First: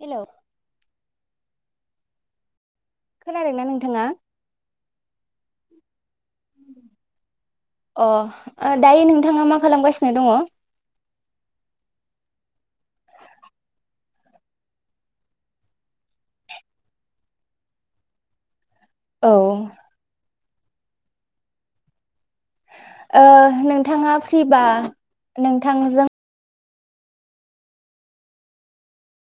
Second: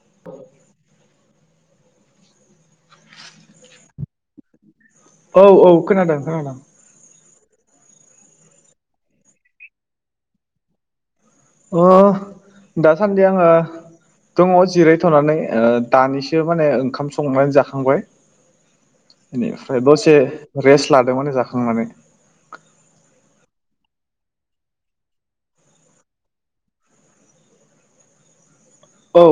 हेल' [unintelligible] खोनादों ना नोंथाङा? औ औ खोनादों खोनादों। अ दायो नोंथाङा मा खालामगासिनो दङ? अ दासान्दि आङो दङ जिरायथ'नानै ओ दानिसो माने ओंखाम संनानै जाखांबाय। बेनिफ्राय दसे रेस्ट लादोंमोन जाखांनानै। ओ नोंथाङा फ्रिबा नोंथांजों औ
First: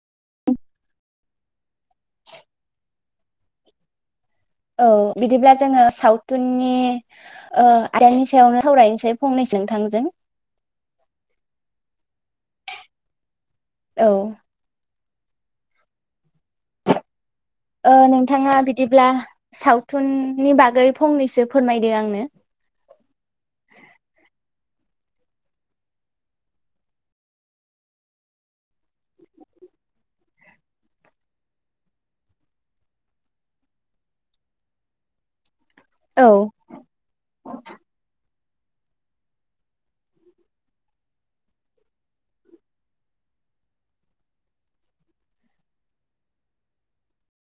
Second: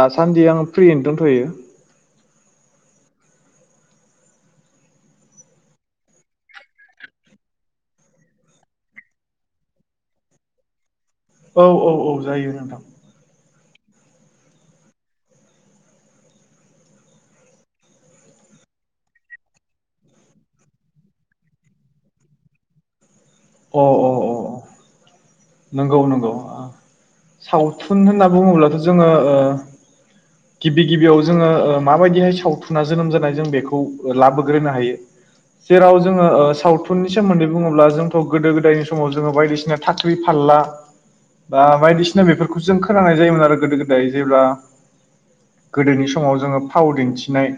दासान्दि आं फ्रियैनो दोनथ'यो। औ बिदिब्ला जोङो सावथुननि आदानि सायावनो सावरायनोसै फंनैसो नोंथांजों। औ औ औ जायो नोंथां। औ। ओ नोंथाङा बिदिब्ला सावथुननि बागै फंनैसो फोरमायदों आंनो। अ अ अ नंगौ नंगौ। सावथुन होनना बुङोब्लाथ' जोङो ओ गिबि गिबियाव जोङो माबायदिहाय सावथुना जोनोम जानाय जों बेखौ लाबोग्रोनो हायो। [inaudible] जेराव जोङो औ ओ सावथुननि सोमोन्दै बुङोब्ला जों गोदो गोदायनि समाव जोङो बायदिसिना थाख्रि फानला बा बायदिसिना बेफोरखौ जों खोनांनाय जायोमोन आरो गोदो गोदाय जेब्ला गोदोनि समाव जोङो फाव दिन्थिनाय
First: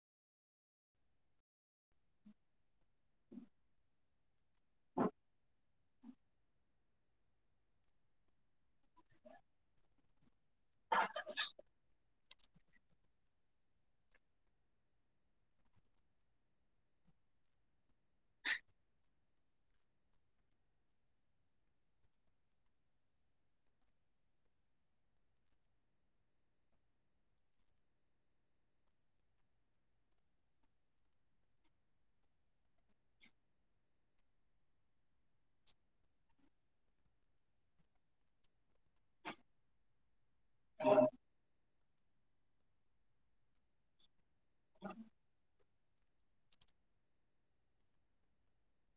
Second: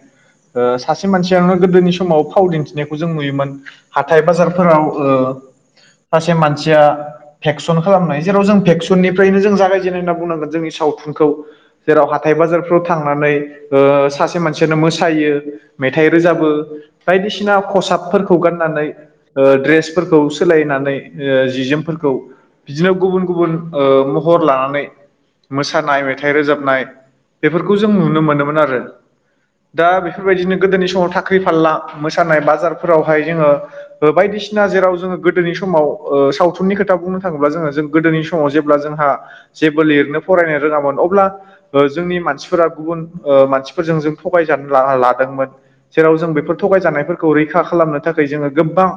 सासे मानसियानो गोदोनि समाव फाव दिन्थिनायखौ जों नुयोमोन। हाथथाय बाजारफोराव ओ सासे मानसिया फेक्सन खालामनाय जेराव जों फेक्सन ननिफ्रायनो जों जागायजेननाय होनना बुंनांगोन जोंनि सावथुनखौ। जेराव हाथाइ बाजारफ्राव थांनानै सासे मानसियानो मोसायो, मेथाइ रोजाबो बायदिसिना खसाबफोरखौ गाननानै ओ द्रेसफोरखौ सोलायनानै जि जोमफोरखौ बिदिनो गुबुन गुबुन महर लानानै मोसानाय मेथाइ रोजाबनाय बेफोरखौ जों नुनो मोनोमोन आरो। दा बेफोरबायदिनो गोदोनि समाव साख्रि फालला मोसानाय बाजारफोरावहाय जोङो बायदिसिना जेराव जोङो गोदोनि समाव सावथुननि खोथा बुंनो थाङोब्ला जोङो जों गोदोनि सम समाव जेब्ला जोंहा जेबो लिरनो फरायनो रोङामोन अब्ला जोंनि मानसिफोरा गुबुन मानसिफोरजों जों थगायजानो जाना लादोंमोन। जेराव जों बेफोर थगायजानायफोरखौ रैखा खालामनो थाखाय जोङो गोबां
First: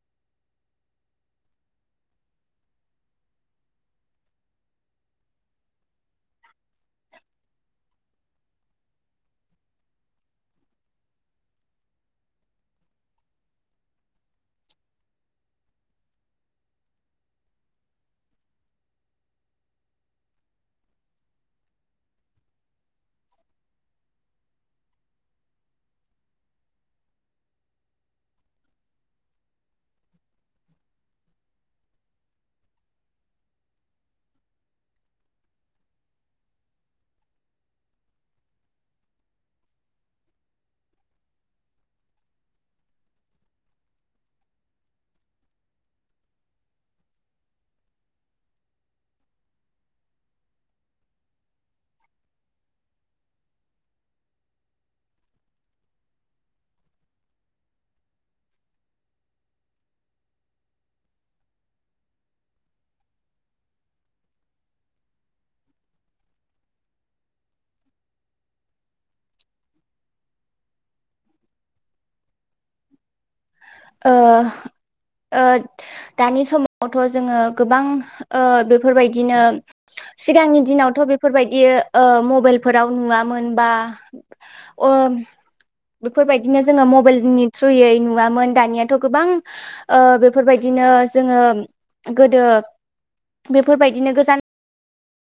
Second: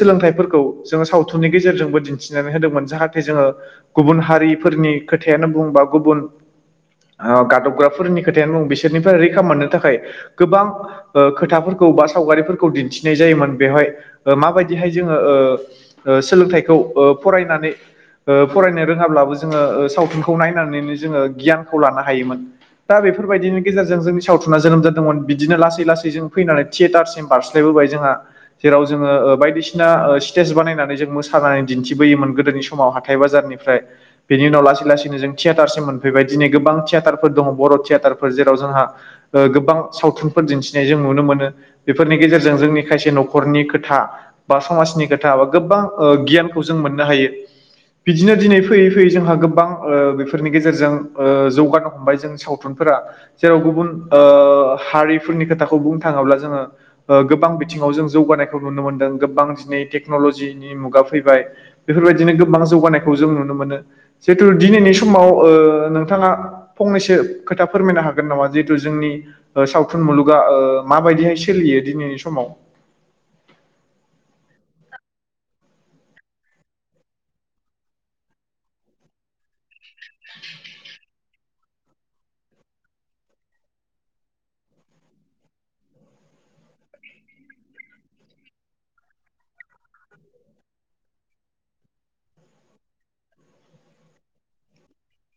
सोलोंथाइफोरखौ जोङो सावथुननि गेजेरजोंबो दिन्थिनानै होदोंमोन, जाहाथे जोङो गुबुन हारिफोरनि खोथायानो बुं बा गुबुन गादबग्राफोरनि खोथायानो बुं बिसोरनिफ्राय रैखा मोननो थाखाय गोबां खोथाफोरखौ बा सावगारिफोरखौ दिन्थिनाय जायोमोन। बेवहाय माबायदिहाय जों ओ सोलोंथाइखौ फरायनानै फरायनो रोङाब्लाबो जोङो सावथुनखौ नायनानैनो जोङो गियानखौ लानो हायोमोन। दा बेफोरबायदिनि गेजेरजों जोंनि सावथुना जोनोम जादोंमोन। बिदिनो लासै लासै जों फैनानै थियेटारसिम बारस्लायबोबाय जोंहा, जेराव जोङो बायदिसिना सिना स्टेज बानायनानै जों मोसानानै दिन्थिबोयोमोन गोदोनि समाव हाथाय बाजारनिफ्राय। बेनि उनाव लासै लासैनो जों थियेटारसिम मोनफैबाय दिनै गोबां थियेटारफोर दङ बर' थियेटारफोर जेराव जोंहा ओ गोबां सावथुनफोर दिन्थिनाय जों नुनो मोनो। बेफोरनि गेजेरजों जोंनि खायसे न'खरनि खोथा बा समाजनि खोथा बा गोबां ओ गियानखौ जों मोननो हायो। बिदिनो दिनै फैयै - फैयै जोंहा गोबां ओ बेफोरनि गेजेरजों ओ जौगानो हमबाय जों साव फोरा जेराव गुबुन हारिफोरनि खोथाखौ बुंनो थाङोब्ला जोङो ओ गोबां बिथिङाव जों जौगानायखौ नुनो मोनदों। गोबां दिनै टेक्न'लजिनि मुगा फैबाय बेफोरबायदिनो गोबां जौगानायखौ जों नुनो मोनो। जिहेथु दिनैनि समाव ओ नोंथाङा फंनैसो खोथा फोरमायनो हागोन नामा‍? जिहेथु जोंनि सावथुन मुलुगा माबायदिहाय सोलियो दिनैनि समाव? ओ दानि समावथ' जोङो गोबां बेफोरबायदिनो सिगांनि दिनावथ' बेफोरबायदि मबाइलफोराव नुवामोन बा बेफोरबायदिनो जोङो मबाइलनि थ्रुयै नुवामोन। दानियाथ' गोबां बेफोरबायदिनो जोङो गोदो बेफोरबायदिनो गोजान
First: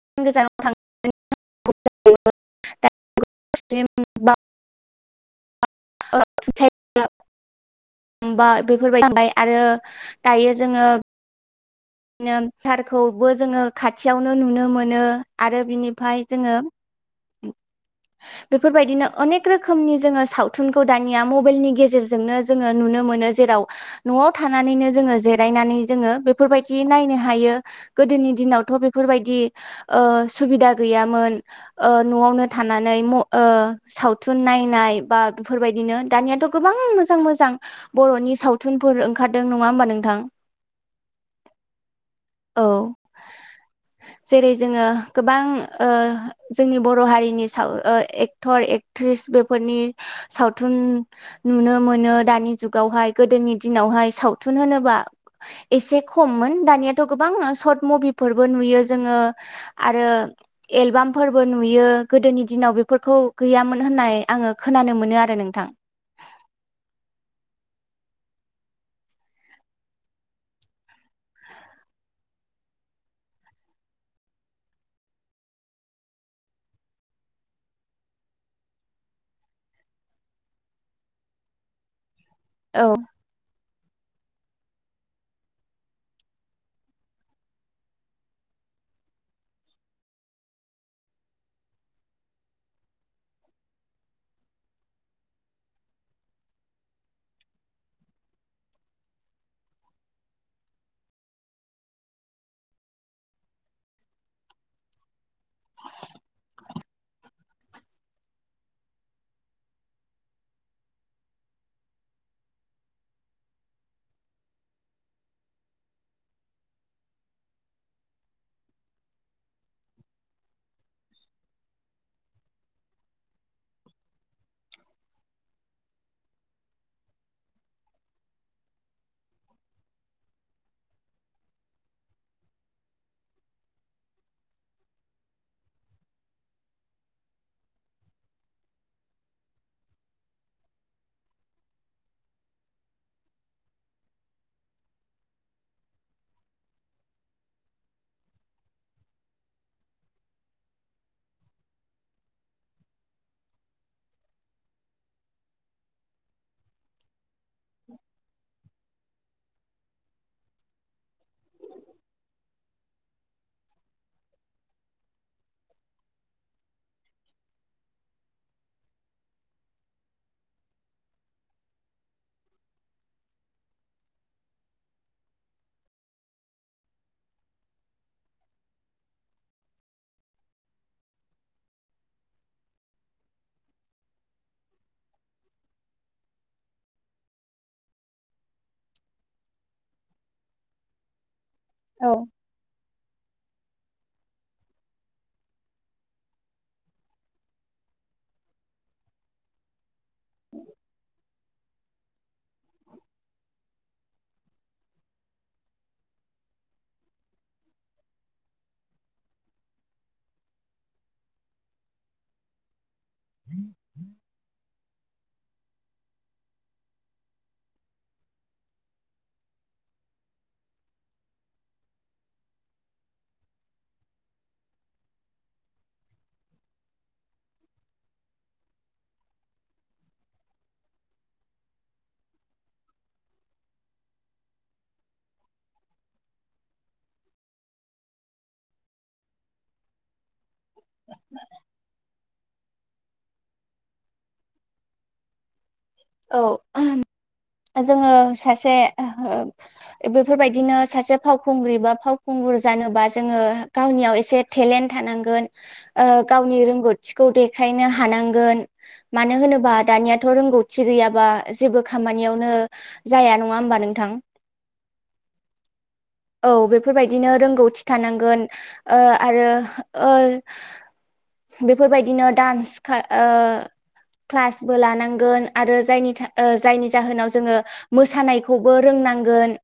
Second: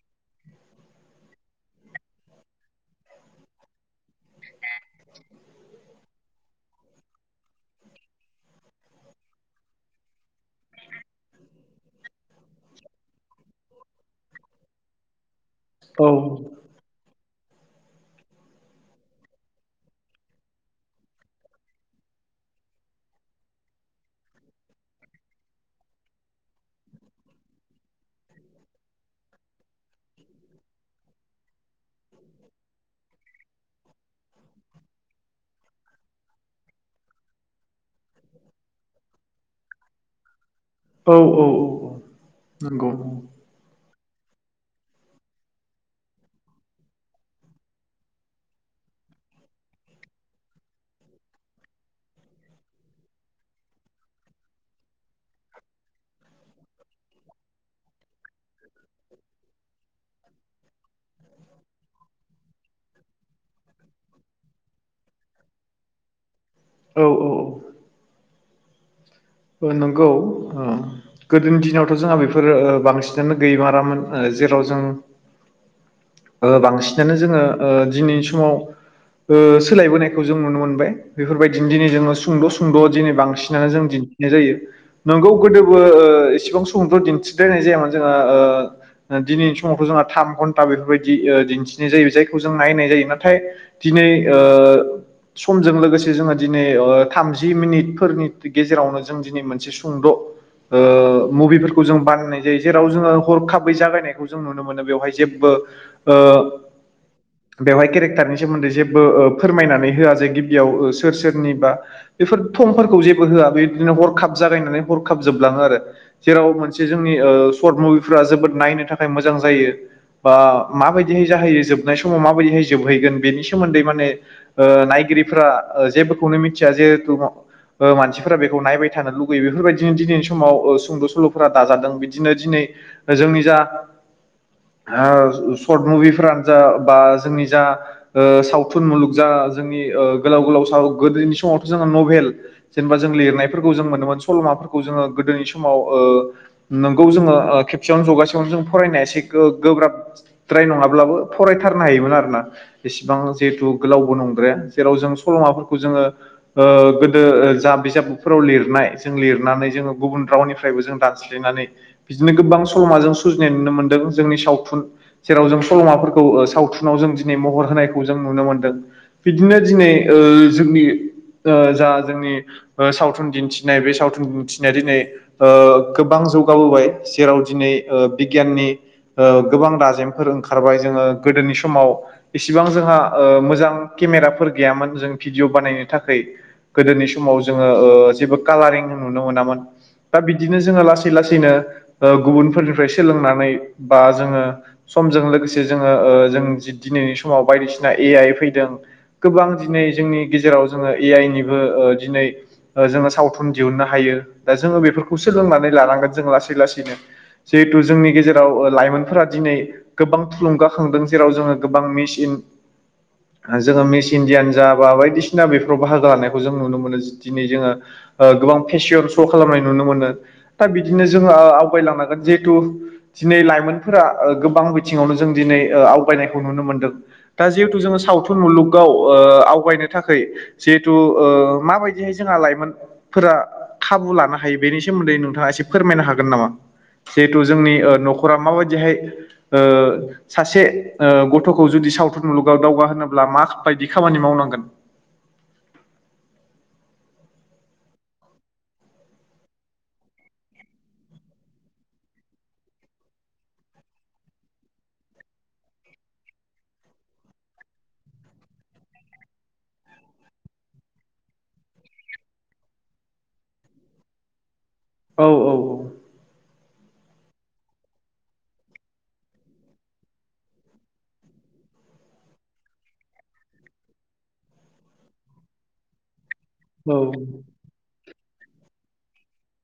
गोजानाव थां [inaudible] दा [inaudible] बा-बा बेफोरबायदि जाबाय आरो दायो जोङो [unintelligible] सारखौबो जोङो खाथियावनो नुनो मोनो। आरो औ बिनिफाय जोङो बेफोरबायदिनो अनेक रोखोमनि जोङो सावथुनखौ दानिया मबाइलनि गेजेरजोंनो जोङो नुनो मोनो जेराव न'आव थानानैनो जोङो जिरायनानै जोङो बेफोरबाय दि नायनो हायो गोदोनि दिनावथ' बेफोरबायदि ओ सुबिदा गैयामोन। ओ न'आवनो थानानै म ओ सावथुन नायनाय बा बेफोरबायदिनो दानियाथ' गोबां मोजां-मोजां बर'नि सावथुनफोर ओंखारदों नङा होमबा नोंथां। औ - औ - औ। औ। नंगौ जेरै जोङो गोबां ओ जोंनि बर' हारिनि साव ओ एक्टर एक ट्रिस बेफोरनि सावथुन नुनो मोनो दानि जुगावहाय गोदोनि दिनावहाय सावथुन होनोबा एसे खममोन दानियाथ' गोबां सट मबिफोरबो नुयो जोङो आरो एलबामफोरबो नुयो गोदोनि दिनाव बेफोरखौ गैयामोन होननाय आङो खोनानो मोनो आरो नोंथां। औ - औ - औ। ओ नंगौ आं। गोदोनि दिनावथ' जोंहा बेफोरो ओ बांसिनानो गैयोमारामोन ओ जेराव जों ओ बांसिनानो जोङो ओ दिनैनि समाव ओ सोलायबोनायखौ जों नुनो मोनबाय। बेफोरबायदिनो दिनै जोङो सुंद'-सुंद' औ दिनै बांसिनानो जों दि नायजायो। नोंगौ गोदोबो ओ इसेबां समावथ' दिन्थिद्रायनाय जायामोन जोङा ओ दिनैनि समावथ' जोंहा थाम घन्टा बेफोरबायदि ओक् दिन्थिनाय जायो जायखौ जों नायनाय जायो नाथाय दिनै ओ समजों लोगोसे जोङो दिनै ओ थामजि मिनिटफोरनि गेजेरावनो जों दिनै मोनसे सुंद' ओ मबिफोरखौ जों बानायनाय जायो जेराव जोङो हरखाबै जागायनायखौ जों नुनो मोनो बेवहाय जेब्बो ओ बेवहाय केरेक्टारनि सोमोन्दै जेबो ओ फोरमायनानै होआ जे गिबियाव ओ सोर सोरनि बा बेफोर थंफोरखौ जेबो होआ बे बिदिनो हरखाब जागायनानै हरखाब जोबलाङो आरो। जेराव मोनसे जोंनि ओ सर्ट मुभिफोरा जोबोद नायनो थाखाय मोजां जायो। बा माबायदिहै जाहैयो जोबनाय समाव माबायदिहाय जोबहैगोन बेनि सोमोन्दै माने ओ नायगिरिफोरा ओ जेबोखौनो मिथिया जिहेथु ओमानसिफोरा बे खौ नायबाय थानो लुुबैयो बेफोरबायदिनो दिनैनि समाव सुंद' सल'फोरा दाजादों बिदिनो दिनै ओ जोंनि जा हा शर्ट मुभिफोरानो जा बा जोंनि जा ओ सावथुन मुलुग जा जोंनि ओ गोलाव गोलाव साव गोदोनि समावथ' जोंहा मभेल जेनेबा जों लिरनायफोरखौ जों मोनोमोन सल'माफोरखौ जोङो गोदोनि समाव ओ नोंगौ जोङो ओ खेबसेयावनो जगासेयावनो जों फरायनाया एसे गो-गोब्राब द्राय नङाब्लाबो फरायथारनो हायोमोन आरोना। इसिबां जिहेतु गोलावबो नंद्राया जेराव जों सल'माफोरखौ जोङो ओ गोदो ओ जा बिजाबफोराव लिरनाय जों लिरनानै जोङो गुबुन रावनिफ्रायबो जों दानस्लायनानै बिदिनो गोबां सल'माजों सुजिनाय नुनो मोन्दों जोंनि सावथुन जेराव जों सल'माफोरखौ ओ सावथुनाव जों दिनै महर होनायखौ जों नुनो मोन्दों। बिदिनो दिनै ओ जोंनि ओ जा जोंनि ओ सावथुन दिन्थिनाय बे सावथुन दिन्थिनाया दिनै ओ गोबां जौगाबोबाय जेराव दिनै ओ बिगियाननि ओ गोबां दाजेमफोर ओंखारबाय जोङो गोदोनि समाव इसिबां जोंहा ओ मोजां केमेराफोर गैयामोन जों भिडिअ' बानायनो थाखाय। गोदोनि समाव जोङो ओ जेबो कालारिं नुनो मोनामोन दा बिदिनो जोङो लासै लासैनो ओ गुबुनफोरनिफ्राय सोलोंनानै बा जोङो समजों लोगोसे जोङो ओ जों जि दिनैनि समाव बायदिसिना ए आइ फैदों। गोबां दिनै जोंनि गेजेराव जोङो ए आइ निबो ओ दिनै ओ जोङो सावथुन दिहुननो हायो दा जोङो बेफोरखौ सोलोंनानै लानांगोन जोङो लासै लासैनो। जिहेथु जोंनि गेजेराव ओ लाइमोनफोरा दिनै गोबां थुलुंगाखांदों जेराव जोङो गोबां मेसिन हा जोङो मिस इण्डियान जाबा बायदिसिना बेफोराव बाहागो लानायखौ जों नुनो मोनो। दिनै जोङो ओ गोबां फेसियर श' खालामनाय नुनो मोनो। दा बिदिनो जोंहा ओ आवगायलांनांगोन जिहेथु दिनै लाइमोनफोरा ओ गोबां बिथिङावनो जों दिनै ओ आवगायनायखौ नुनो मोनदों। दा जिहेतु जोङो सावथुन मुलुगाव ओ आवगायनो थाखायै जिहेथु ओ माबाय दिहै जोंहा लाइमोनफोरा खाबु लानो हायो बेनि सोमोन्दै नोंथाङा एसे फोरमायनो हागोन नामा? जिहेथु जोंनि ओ न'खरा माबायदिहाय ओ सासे ओ गथ'खौ जुदि सावथुन मुलुगाव दावगा होनोनोब्ला माबायदि खामानि मावनांगोन? औ जोङो सासे ओ बेफोरबायदिनो सासे फावखुंग्रि बा फावखुंगुर जानोबा जोङो गावनियाव एसे टेलेन्ट थानांगोन ओ गावनि रोंगौथिखौ देखायनो हानांगोन। मानो होनोबा दानियाथ' रोंगौथि गैयाबा जेबो खामानि नियावनो जाया नङा होमबा नोंथां? औ औ औ बेफोरबायदिनो रोंगौथि थानांगोन। ओ आरो ओ बेफोरबायदिनो डान्स खा ओ क्लासबो लानांगोन आरो जायनि था ओ जायनि औ जाहोनाव जोङो मोसानायखौबो रोंनांगोन।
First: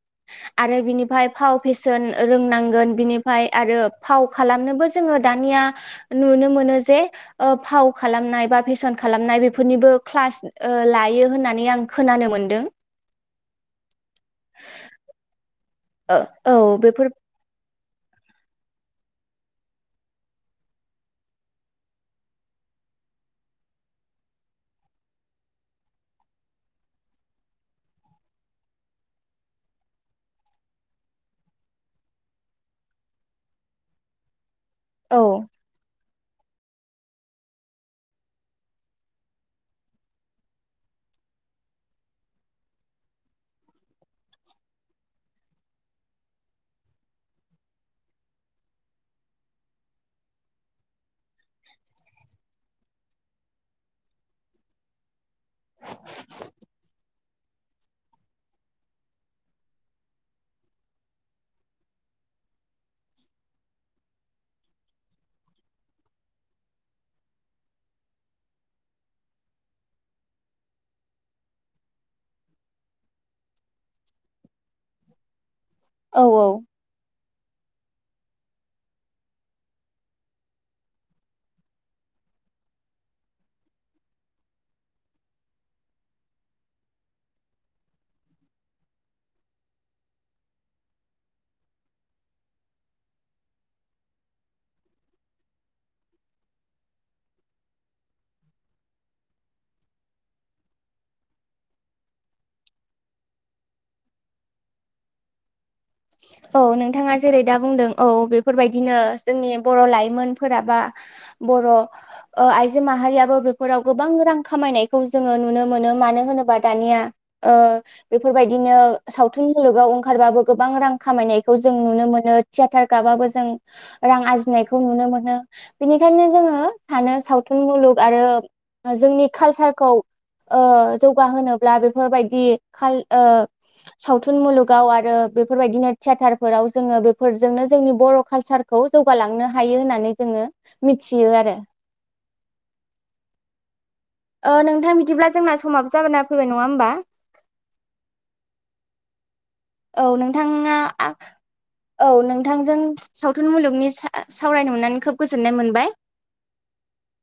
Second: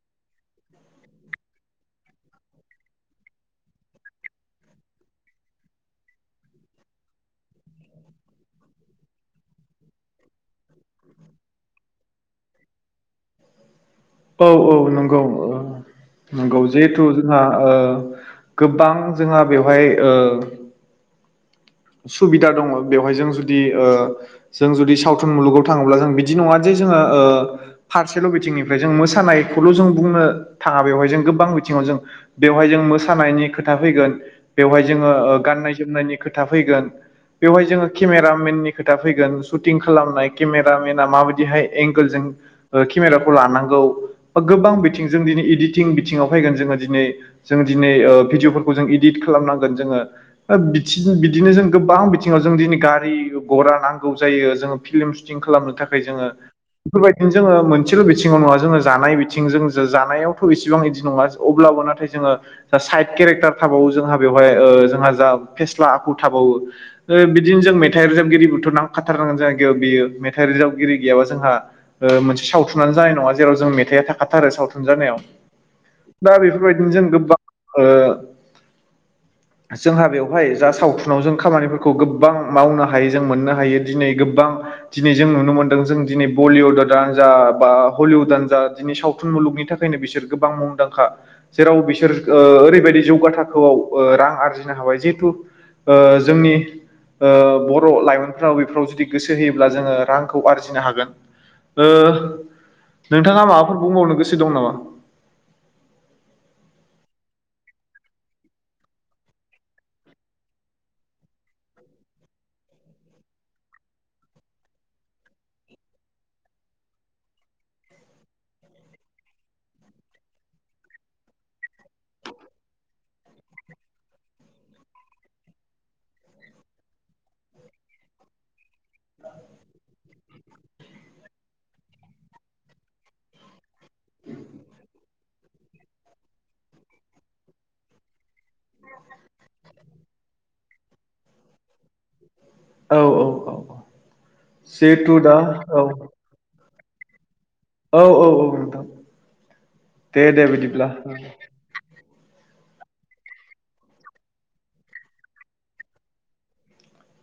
आरो बिनिफ्राय फाव फेसन रोंनांगोन बिनिफ्राय आरो फाव खालामनोबो जोङो दानिया नुनो मोनो जे ओ फाव खालामनाय बा फेसन खालामनाय बेफोरनिबो क्लास ओ लायो होननानै आं खोनानो मोन्दों। औ औ नंगौ औ औ नंगौ जिहेथु। बेफोर जोंहा ओ गोबां जोंहा बेवहाय ओ। सुबिदा दङ बेवहाय जों जुदि ओ। जों जुदि सावथुन मुलुगाव थाङोब्ला जों बिदि नङा जे जोङो ओ। फारसेल' बिथिंनिफ्राय जों मोसानायखौल' जों बुंनो थाङा बेवहाय जों गोबां बिथिङाव जों। बेवहाय जों मोसानायनि खोथा फैगोन बेवहाय जोङो औ ओ गाननाय जोमनायनि खोथा फैगोन। बेवहाय जोङो केमेरामेननि खोथा फैगोन सुटिं खालामनाय केमेरामेना माबायदिहाय एंगोलजों ओ केमेराखौ लानांगौ गोबां बिथिंजों दिनै इडिटिं बिथिङाव फैगोन जोङो दिनै। जों दिनै ओ भिडिअफोरखौ जों इदिट खालामनांगोन जोङो बिथि बिदिनो जों गोबां बिथिङाव जों दिनै गारि घरा नांगौ जायो जोङो फिल्म सु टिं खालामनो थाखाय जोङो बेफोरबायदिनो जोङो मोनसेल' बिथिङाव नङा जोङो जानाय बिथिंजों जानायावथ' इसिबां बिदि नङा अब्लाबो नाथाय जोङो जा साइद केरेक्टार थाबावो जोंहा बेवहाय ओ जोंहा जा फेस्ला आखु थाबावो। ओ बिदिनो जों मेथाइ रोजाबगिरिबोथ' नांखाथारनांगोन जोंहागेयाव बियो मेथाइ रोजाबगिरि गैयाबा जोंहा ओ मोनसे सावथुनानो जानाय नङा जेराव जों मेथाइआ थाखाथारो सावथुन जानायाव। औ दा औ बेफोरबायदिनो जों गोबां ओ जोंहा बेव बेवहाय जा सावथुनाव जों खामानिफोरखौ गोबां मावनो हायो जों मोननो हायो दिनै गोबां दिनै जों नुनो मोनदों जों दिनै बलिउडआनो जा बा हलिउदानो जा दिनै सावथुन मुलुगनि थाखाय। फनो बिसोर गोबां मुंदांखा। जेराव बिसोर ओ ओरैबायदि जौगा थाखोआव ओ रां आरजिनो हाबाय जे ओ जोंनि ओ बर' लाइमोनफ्राव बेफोराव जुदि गोसो होयोब्ला जोङो रांखौ आरजिनो हागोन। ओ नोंथाङा माबाफोर बुंबावनो गोसो दं नामा? [inaudible] औ नोंथाङा जेरै दा बुंदों औ बेफोरबायदिनो जोंनि बर' लाइमोनफोराबा बर' आइजो माहारियाबो बेफोराव गोबां रां खामायनायखौ जोङो नुनो मोनो मानो होनोबा दानिया ओ बेफोरबायदिनो सावथुन मुलुगाव ओंखारबाबो गोबां रां खामायनायखौ जों नुनो मोनो थियेटार गाबाबो जों रां आरजिनायखौ नुनो मोनो बेनिखायनो जोङो सानो सावथुन मुलुग आरो जोंनि कालसारखौ ओ जौगाहोब्ला बेफोरबायदि खाल ओ सावथुन मुलुगाव आरो बेफोरबायदिनो थियाटारफोराव जोङो बेफोरजोंनो जोंनि बर' कालसारखौ जौगालांनो हायो होननानै जोङो मिथियो आरो। औ औ औ औ ओ नोंथां जिहेथु बिदिब्ला दा जोंना समाबो जाना फैबाय नङा होमबा। औ औ औ नोंथां औ दे दे नोंथाङा बिदिब्ला। औ नोंथांजों सावथुन मुलुगनि सा- सावरायनो मोननानै खोब गोजोननाय मोनबाय।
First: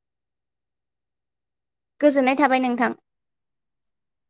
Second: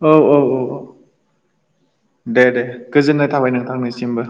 औ औ औ औ गोजोननाय दे दे थाबाय नोंथां गोजोननाय थाबाय नोंथांनिसिमबो।